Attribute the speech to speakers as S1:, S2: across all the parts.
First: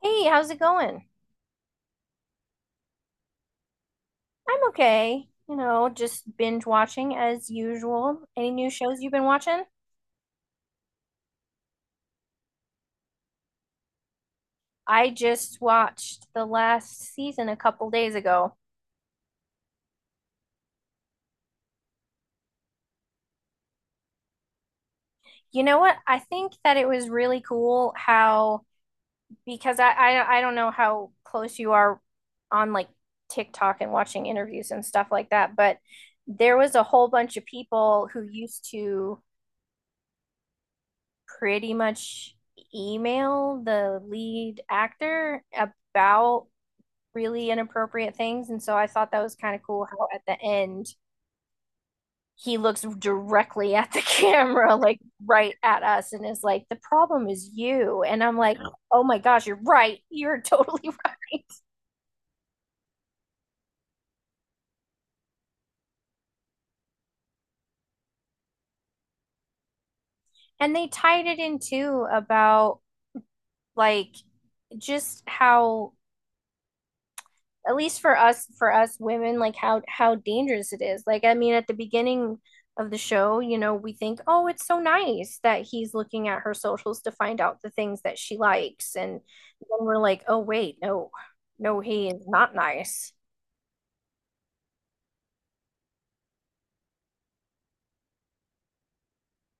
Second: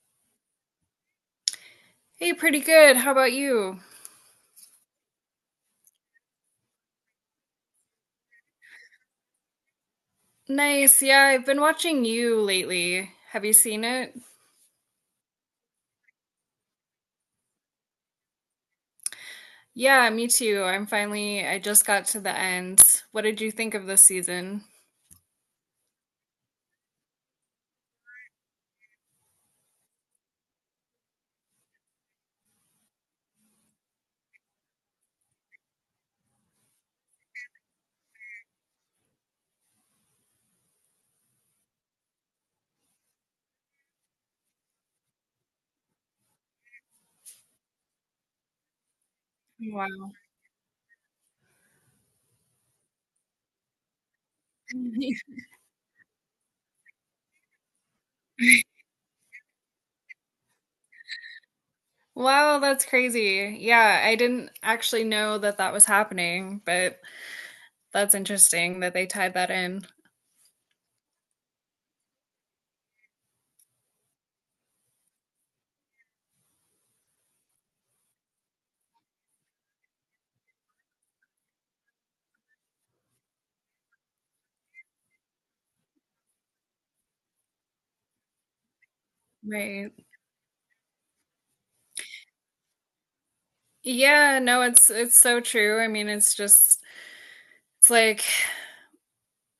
S1: Hey, how's it going?
S2: Hey, pretty good. How about you?
S1: I'm okay. You know, just binge watching as usual. Any new shows you've been watching?
S2: Nice. Yeah, I've been watching You lately. Have you seen it?
S1: I just watched the last season a couple days ago.
S2: Yeah, me too. I'm finally, I just got to the end. What did you think of this season?
S1: You know what? I think that it was really cool how because I don't know how close you are on TikTok and watching interviews and stuff like that, but there was a whole bunch of people who used to pretty much email the lead actor about really inappropriate things. And so I thought that was kind of cool how
S2: Wow.
S1: at the end he looks directly at the camera, like right at us, and is like, "The problem is you." And I'm like, "Oh my gosh, you're right. You're totally right."
S2: Wow, that's crazy. Yeah, I didn't actually know that that was happening, but that's interesting that they tied that in.
S1: And they tied it in too about like just how, at least for us women, like how dangerous it is. Like, I mean, at the beginning of the show, you know, we think, "Oh, it's so nice that he's looking at her socials to find out the things that she likes." And then
S2: Right.
S1: we're like, "Oh wait, no, no he is not nice."
S2: Yeah, no, it's so true. I mean, it's just it's like.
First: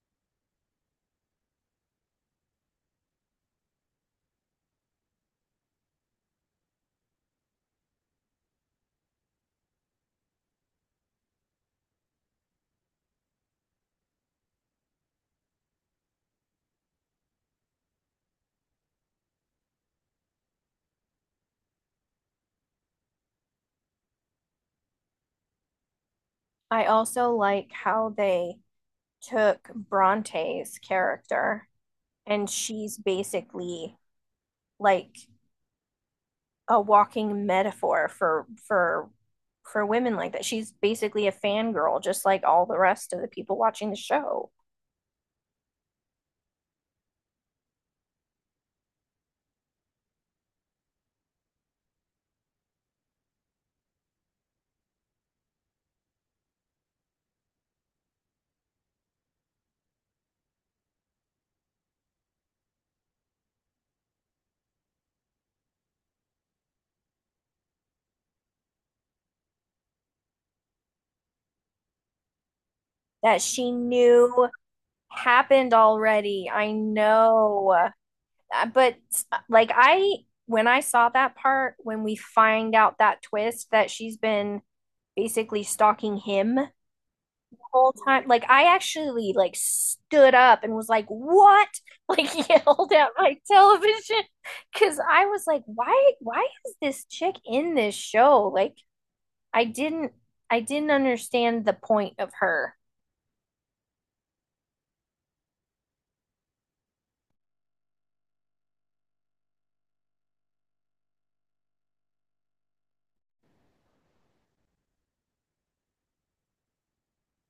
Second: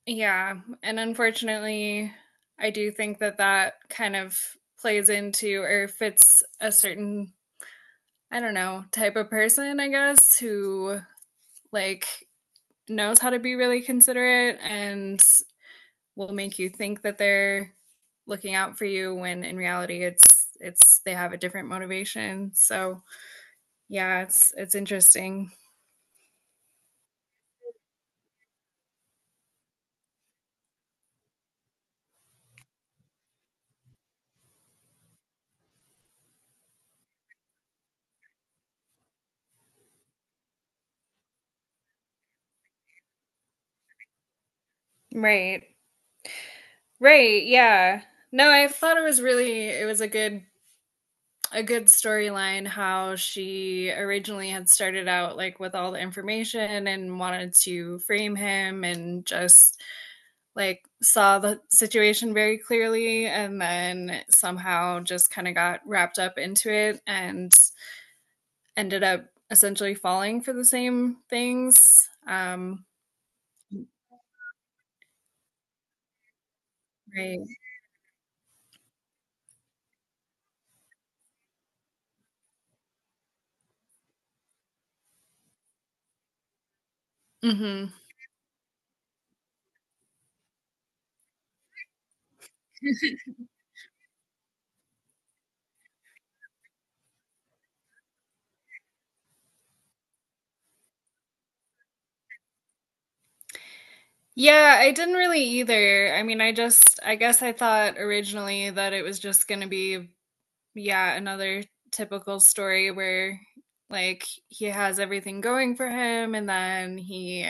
S2: Yeah, and unfortunately, I do think that that kind of plays into or fits a certain, I don't know, type of person, I guess, who like knows how to be really considerate and will make you think that they're looking out for you when in reality it's they have a different motivation. So, yeah, it's interesting.
S1: I also like how they took Bronte's character, and she's basically like a walking metaphor for for women like that. She's basically a fangirl, just like all the rest of the people watching the show.
S2: Right. Right, yeah. No, I thought it was really it was a good storyline how she originally had started out like with all the information and wanted to frame him and just like saw the situation very clearly and then somehow just kind of got wrapped up into it and ended up essentially falling for the same things.
S1: That she knew happened already. I
S2: Right.
S1: know. But like I when I saw that part, when we find out that twist that she's been basically stalking him
S2: Hmm.
S1: whole time. Like, I actually like stood up and was like, "What?" Like, yelled at my television because I was like, "Why? Why is this chick in this show?" Like, I didn't, I didn't understand the point of her.
S2: Yeah, I didn't really either. I mean, I guess I thought originally that it was just going to be yeah, another typical story where like he has everything going for him and then he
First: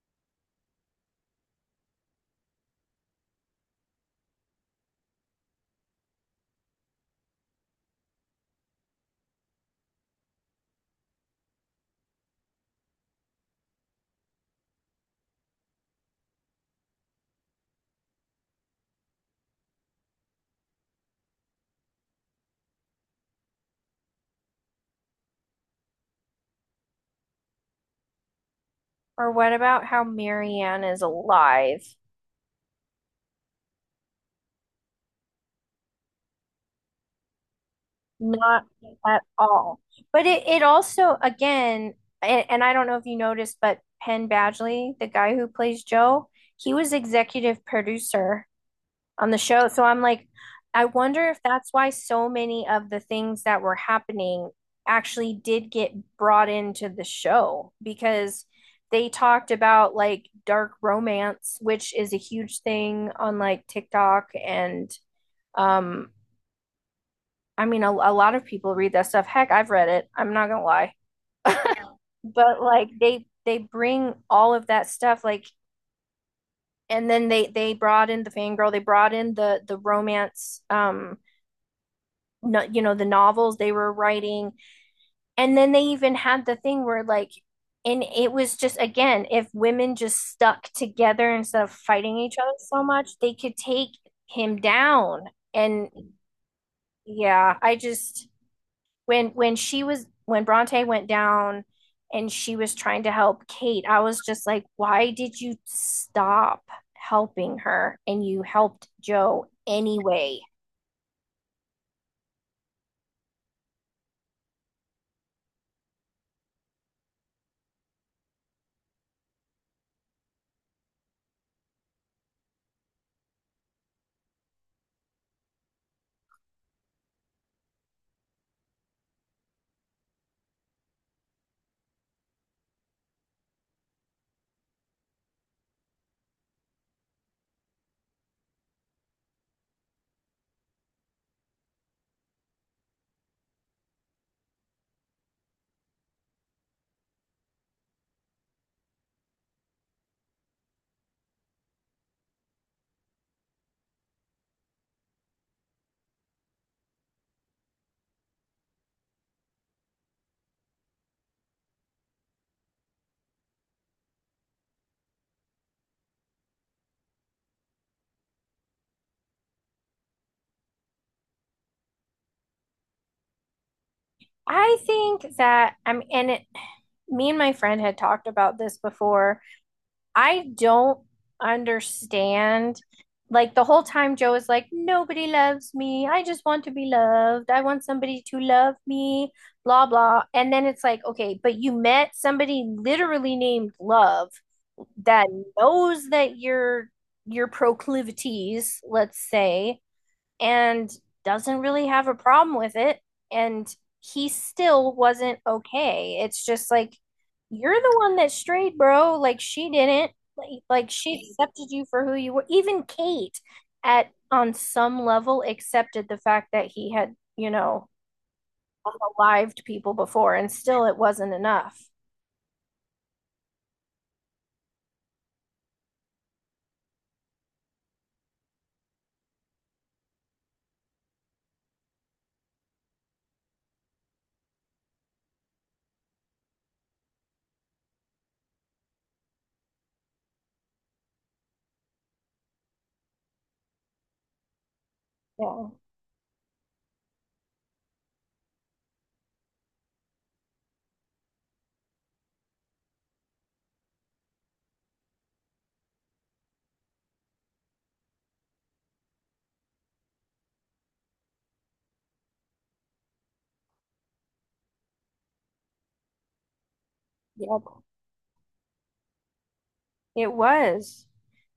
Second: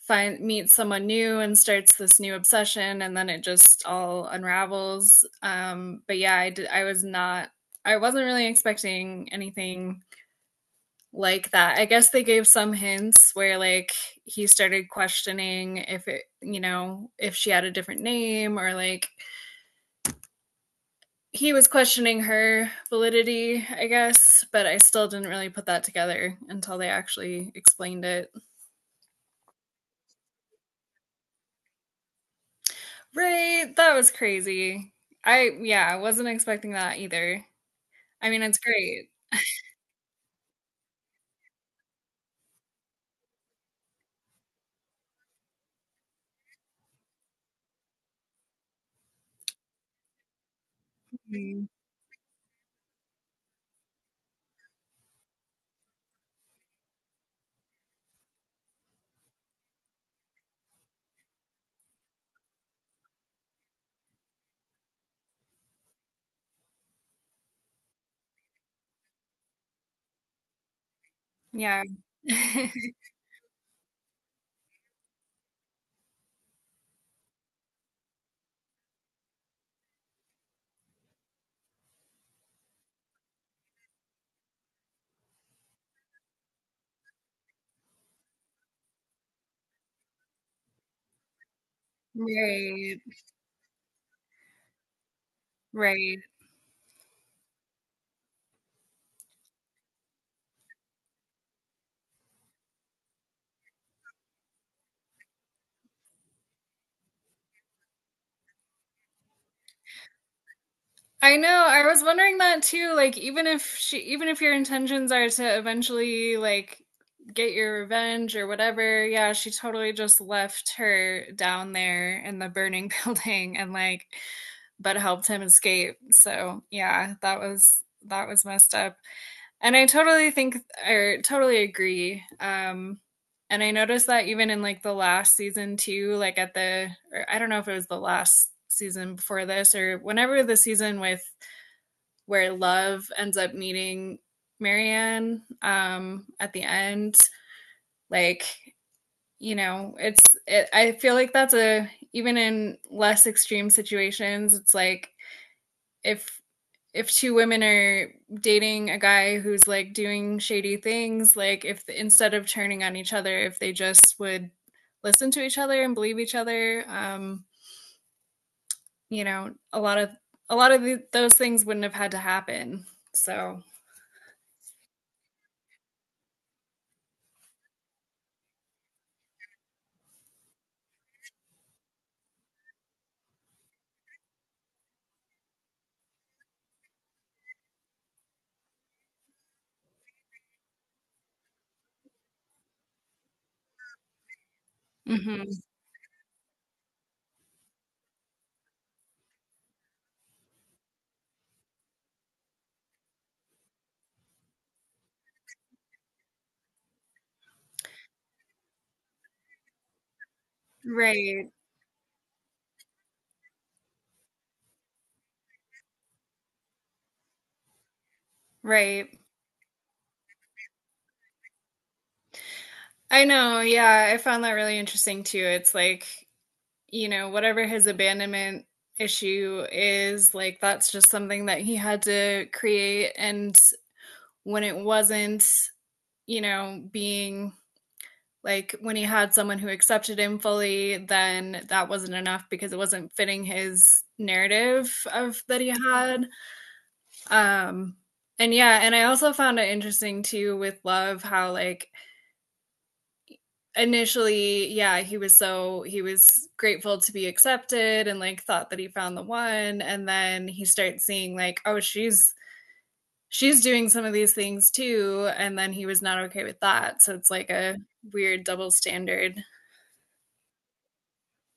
S2: find meets someone new and starts this new obsession and then it just all unravels. But yeah, I did, I was not I wasn't really expecting anything like that. I guess they gave some hints where like he started questioning if it, you know, if she had a different name or like he was questioning her validity, I guess, but I still didn't really put that together until they actually explained it.
S1: Or what about how Marianne is alive?
S2: Right, that was crazy. I yeah, I wasn't expecting that either. I mean, it's
S1: Not
S2: great.
S1: at all. But it also again, and I don't know if you noticed, but Penn Badgley, the guy who plays Joe, he was executive producer on the show. So I'm like, I wonder if
S2: Mhm.
S1: that's why so many of the things that were happening actually did get brought into the show, because they talked about like dark romance, which is a huge thing on like TikTok. And um, I mean, a lot of people read that stuff. Heck, I've read it. I'm not gonna lie.
S2: Yeah.
S1: But like they bring all of that stuff, like, and then they brought in the fangirl, they brought in the romance, no, you know, the novels they were writing. And then they even had the thing where like, and it was just again, if women just stuck together instead of fighting each other so
S2: Right,
S1: much, they could take him down. And
S2: right.
S1: yeah, I just, when she was, when Bronte went down and she was trying to help Kate, I was just like, why did you stop helping her and you helped Joe anyway?
S2: I know. I was wondering that too. Like, even if your intentions are to eventually like get your revenge or whatever, yeah, she totally just left her down there in the burning building and like but helped him escape. So yeah, that was messed up. And I totally think I totally agree. And I noticed that even in like the last season too, like at the or I don't know if it was the last season before this or whenever the season with where love ends up meeting Marianne at the end, like you know, it's it, I feel like that's a even in less extreme situations, it's like if if two women are dating a guy who's like doing shady things, like if instead of turning on each other, if they just would listen to each other and believe each other, you know, a lot of those things wouldn't have had to happen. So,
S1: I think that I'm and it me and my friend had talked about this before. I don't understand, like, the whole time Joe is like, "Nobody loves me. I just want to be loved. I want somebody to love me, blah blah." And then it's like, okay, but you met somebody literally named Love that
S2: mhm.
S1: knows that your proclivities, let's say, and doesn't really have a problem with it. And he still wasn't okay. It's just like, you're the one that strayed, bro. Like, she didn't. Like she
S2: Right,
S1: accepted you for who you were. Even Kate, at on some level, accepted the fact that he had, you know,
S2: right.
S1: alived people before, and still it wasn't enough.
S2: I know. Yeah, I found that really interesting too. It's like, you know, whatever his abandonment issue is, like that's just something that he had to create and when it wasn't, you know, being like when he had someone who accepted him fully, then that wasn't enough because it wasn't fitting his narrative of that
S1: Yeah.
S2: he had. Um and yeah, and I also found it interesting too with love how like initially, yeah, he was so he was grateful to be accepted and like thought that he found the one and then he starts seeing like oh, she's doing some of these things too, and then he was not okay with that. So it's like
S1: Yep.
S2: a weird double standard.
S1: It was.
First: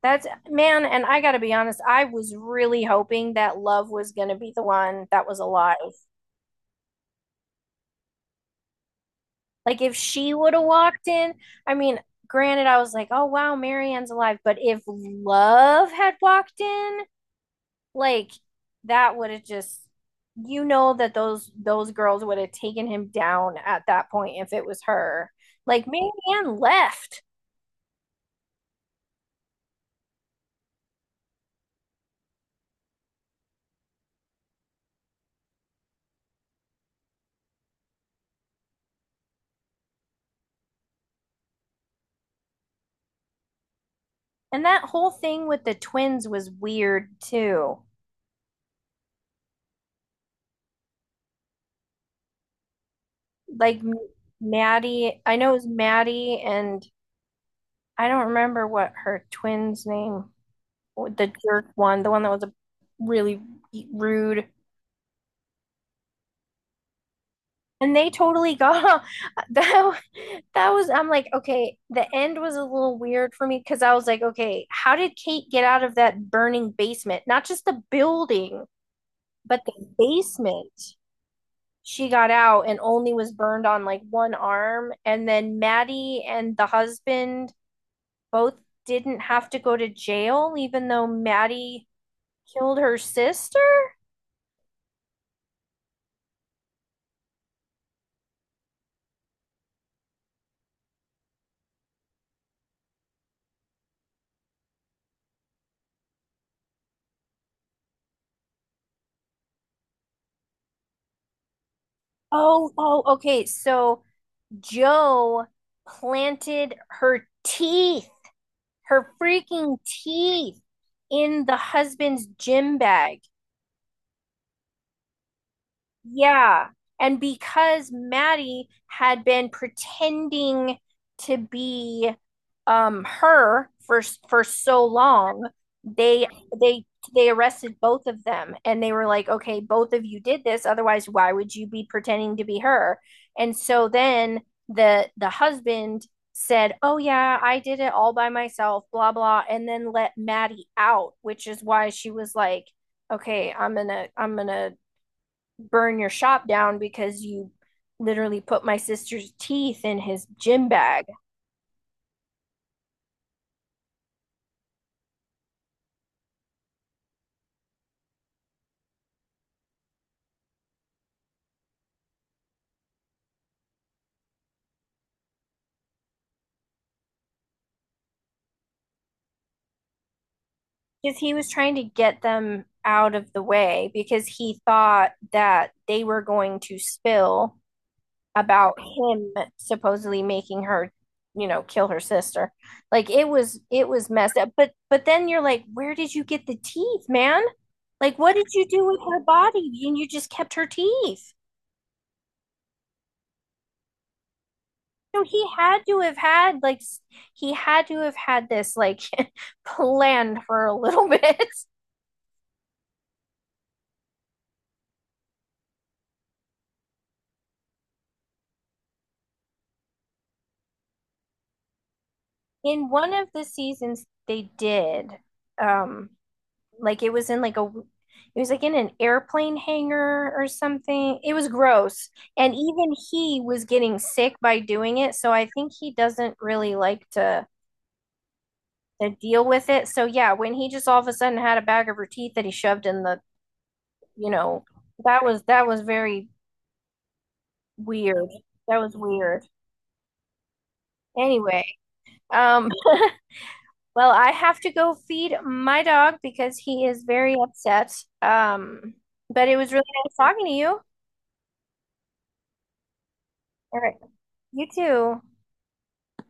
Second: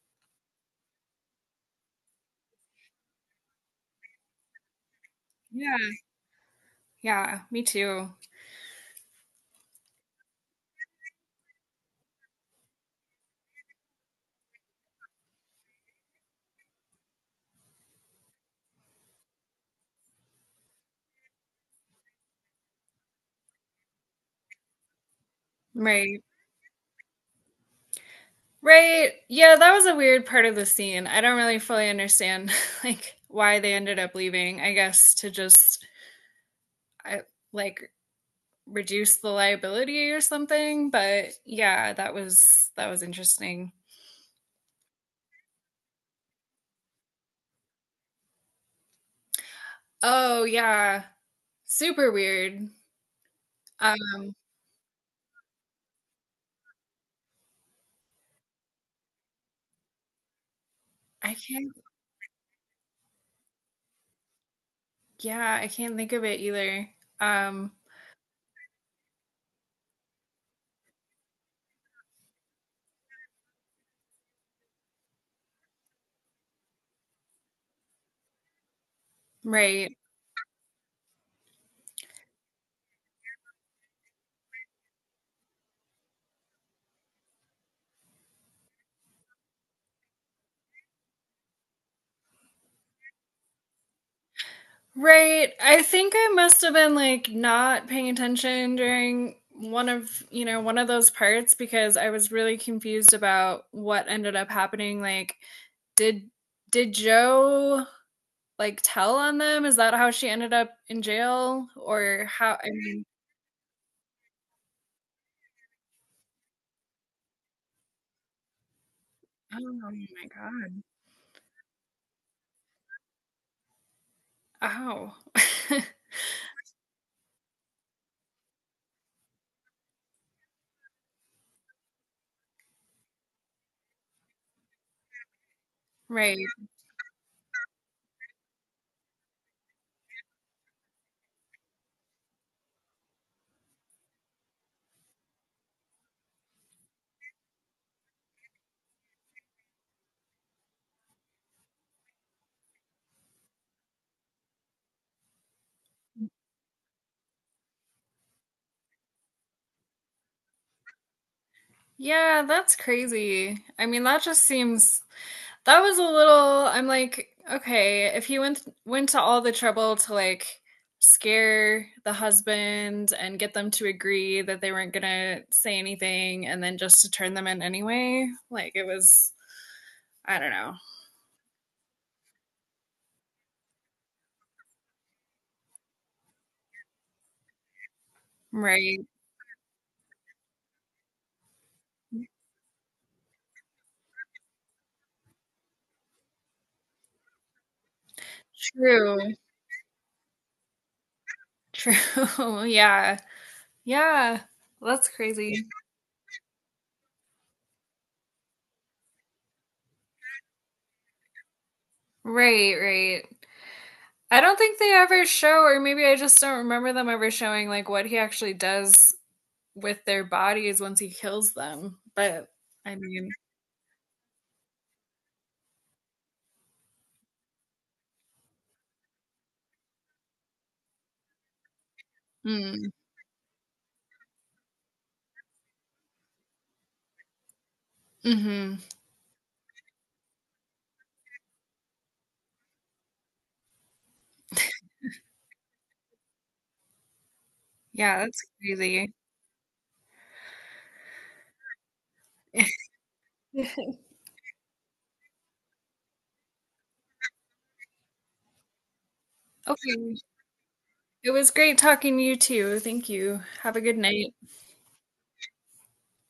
S1: That's man, and I gotta be honest, I was really hoping that Love was gonna be the one that was alive.
S2: Yeah, yeah, me too.
S1: Like, if she would have walked in, I mean, granted, I was like, "Oh wow, Marianne's alive." But if Love had walked in, like, that would have just, you know, that those girls would have taken him down at that point if it was her. Like
S2: Right.
S1: Marianne left.
S2: Right. Yeah, that was a weird part of the scene. I don't really fully understand like why they ended up leaving. I guess to just I, like reduce the liability or something, but yeah, that was interesting.
S1: And that whole thing with the twins was weird too.
S2: Oh, yeah. Super weird.
S1: Like
S2: Um
S1: Maddie, I know it was Maddie, and I don't remember what her twin's name, the
S2: I
S1: jerk
S2: can't.
S1: one, the one that was a really rude.
S2: Yeah, I can't think of it either. Um.
S1: And they totally got that. That was, I'm like, okay, the end was a little weird for me because I was like, okay, how did Kate get out of that burning basement? Not just the building, but the
S2: Right.
S1: basement. She got out and only was burned on like one arm. And then Maddie and the husband both didn't have to go to jail, even though Maddie killed her sister.
S2: Right. I think I must have been like not paying attention during one of, you know, one of those parts because I was really confused about what ended up happening. Like, did did Joe like tell on them? Is that how she ended up in jail? Or how I
S1: Oh, oh,
S2: mean,
S1: okay. So Joe planted her teeth, her freaking
S2: oh my
S1: teeth,
S2: God.
S1: in the husband's gym bag.
S2: Ow.
S1: Yeah. And because Maddie had been pretending to be her for so long, they
S2: Right.
S1: they they arrested both of them, and they were like, "Okay, both of you did this. Otherwise, why would you be pretending to be her?" And so then the husband said, "Oh yeah, I did it all by myself, blah blah," and then let Maddie out, which is why she was like, "Okay, I'm gonna burn your shop down because you literally put my sister's teeth in his gym bag,
S2: Yeah, that's crazy. I mean, that just seems. That was a little I'm like, okay, if he went to all the trouble to like scare the husband and get them to agree that they weren't gonna say anything and then just to turn them in anyway, like it was I don't know.
S1: because he was trying to get them out of the way because he thought that they were going to spill about
S2: Right.
S1: him supposedly making her, you know, kill her sister." Like, it was messed up. But then you're like, where did you get the teeth, man? Like, what did you do with
S2: True.
S1: her body and you just kept her teeth?
S2: True. Yeah. Yeah. That's
S1: So he
S2: crazy.
S1: had to have had like, he had to have had this like planned for a little bit.
S2: Right, right. I don't think they ever show, or maybe I just don't remember them ever showing like what he actually does with their bodies once he kills them. But
S1: In
S2: I
S1: one
S2: mean,
S1: of the seasons they did, um like it was in like a, it was like in an airplane hangar or something. It was gross. And
S2: mm,
S1: even he was getting sick by doing it, so I think he doesn't really like to
S2: hmm.
S1: deal with it. So yeah, when he just all of a sudden had a bag of her teeth that he shoved in the, you know, that was very
S2: Yeah,
S1: weird.
S2: that's
S1: That was
S2: crazy.
S1: weird. Anyway, um, well, I have to go feed my dog because he is very upset. Um, but it was really nice
S2: Okay,
S1: talking to you.
S2: it was great talking to you too. Thank you. Have
S1: All
S2: a
S1: right.
S2: good night.
S1: You too.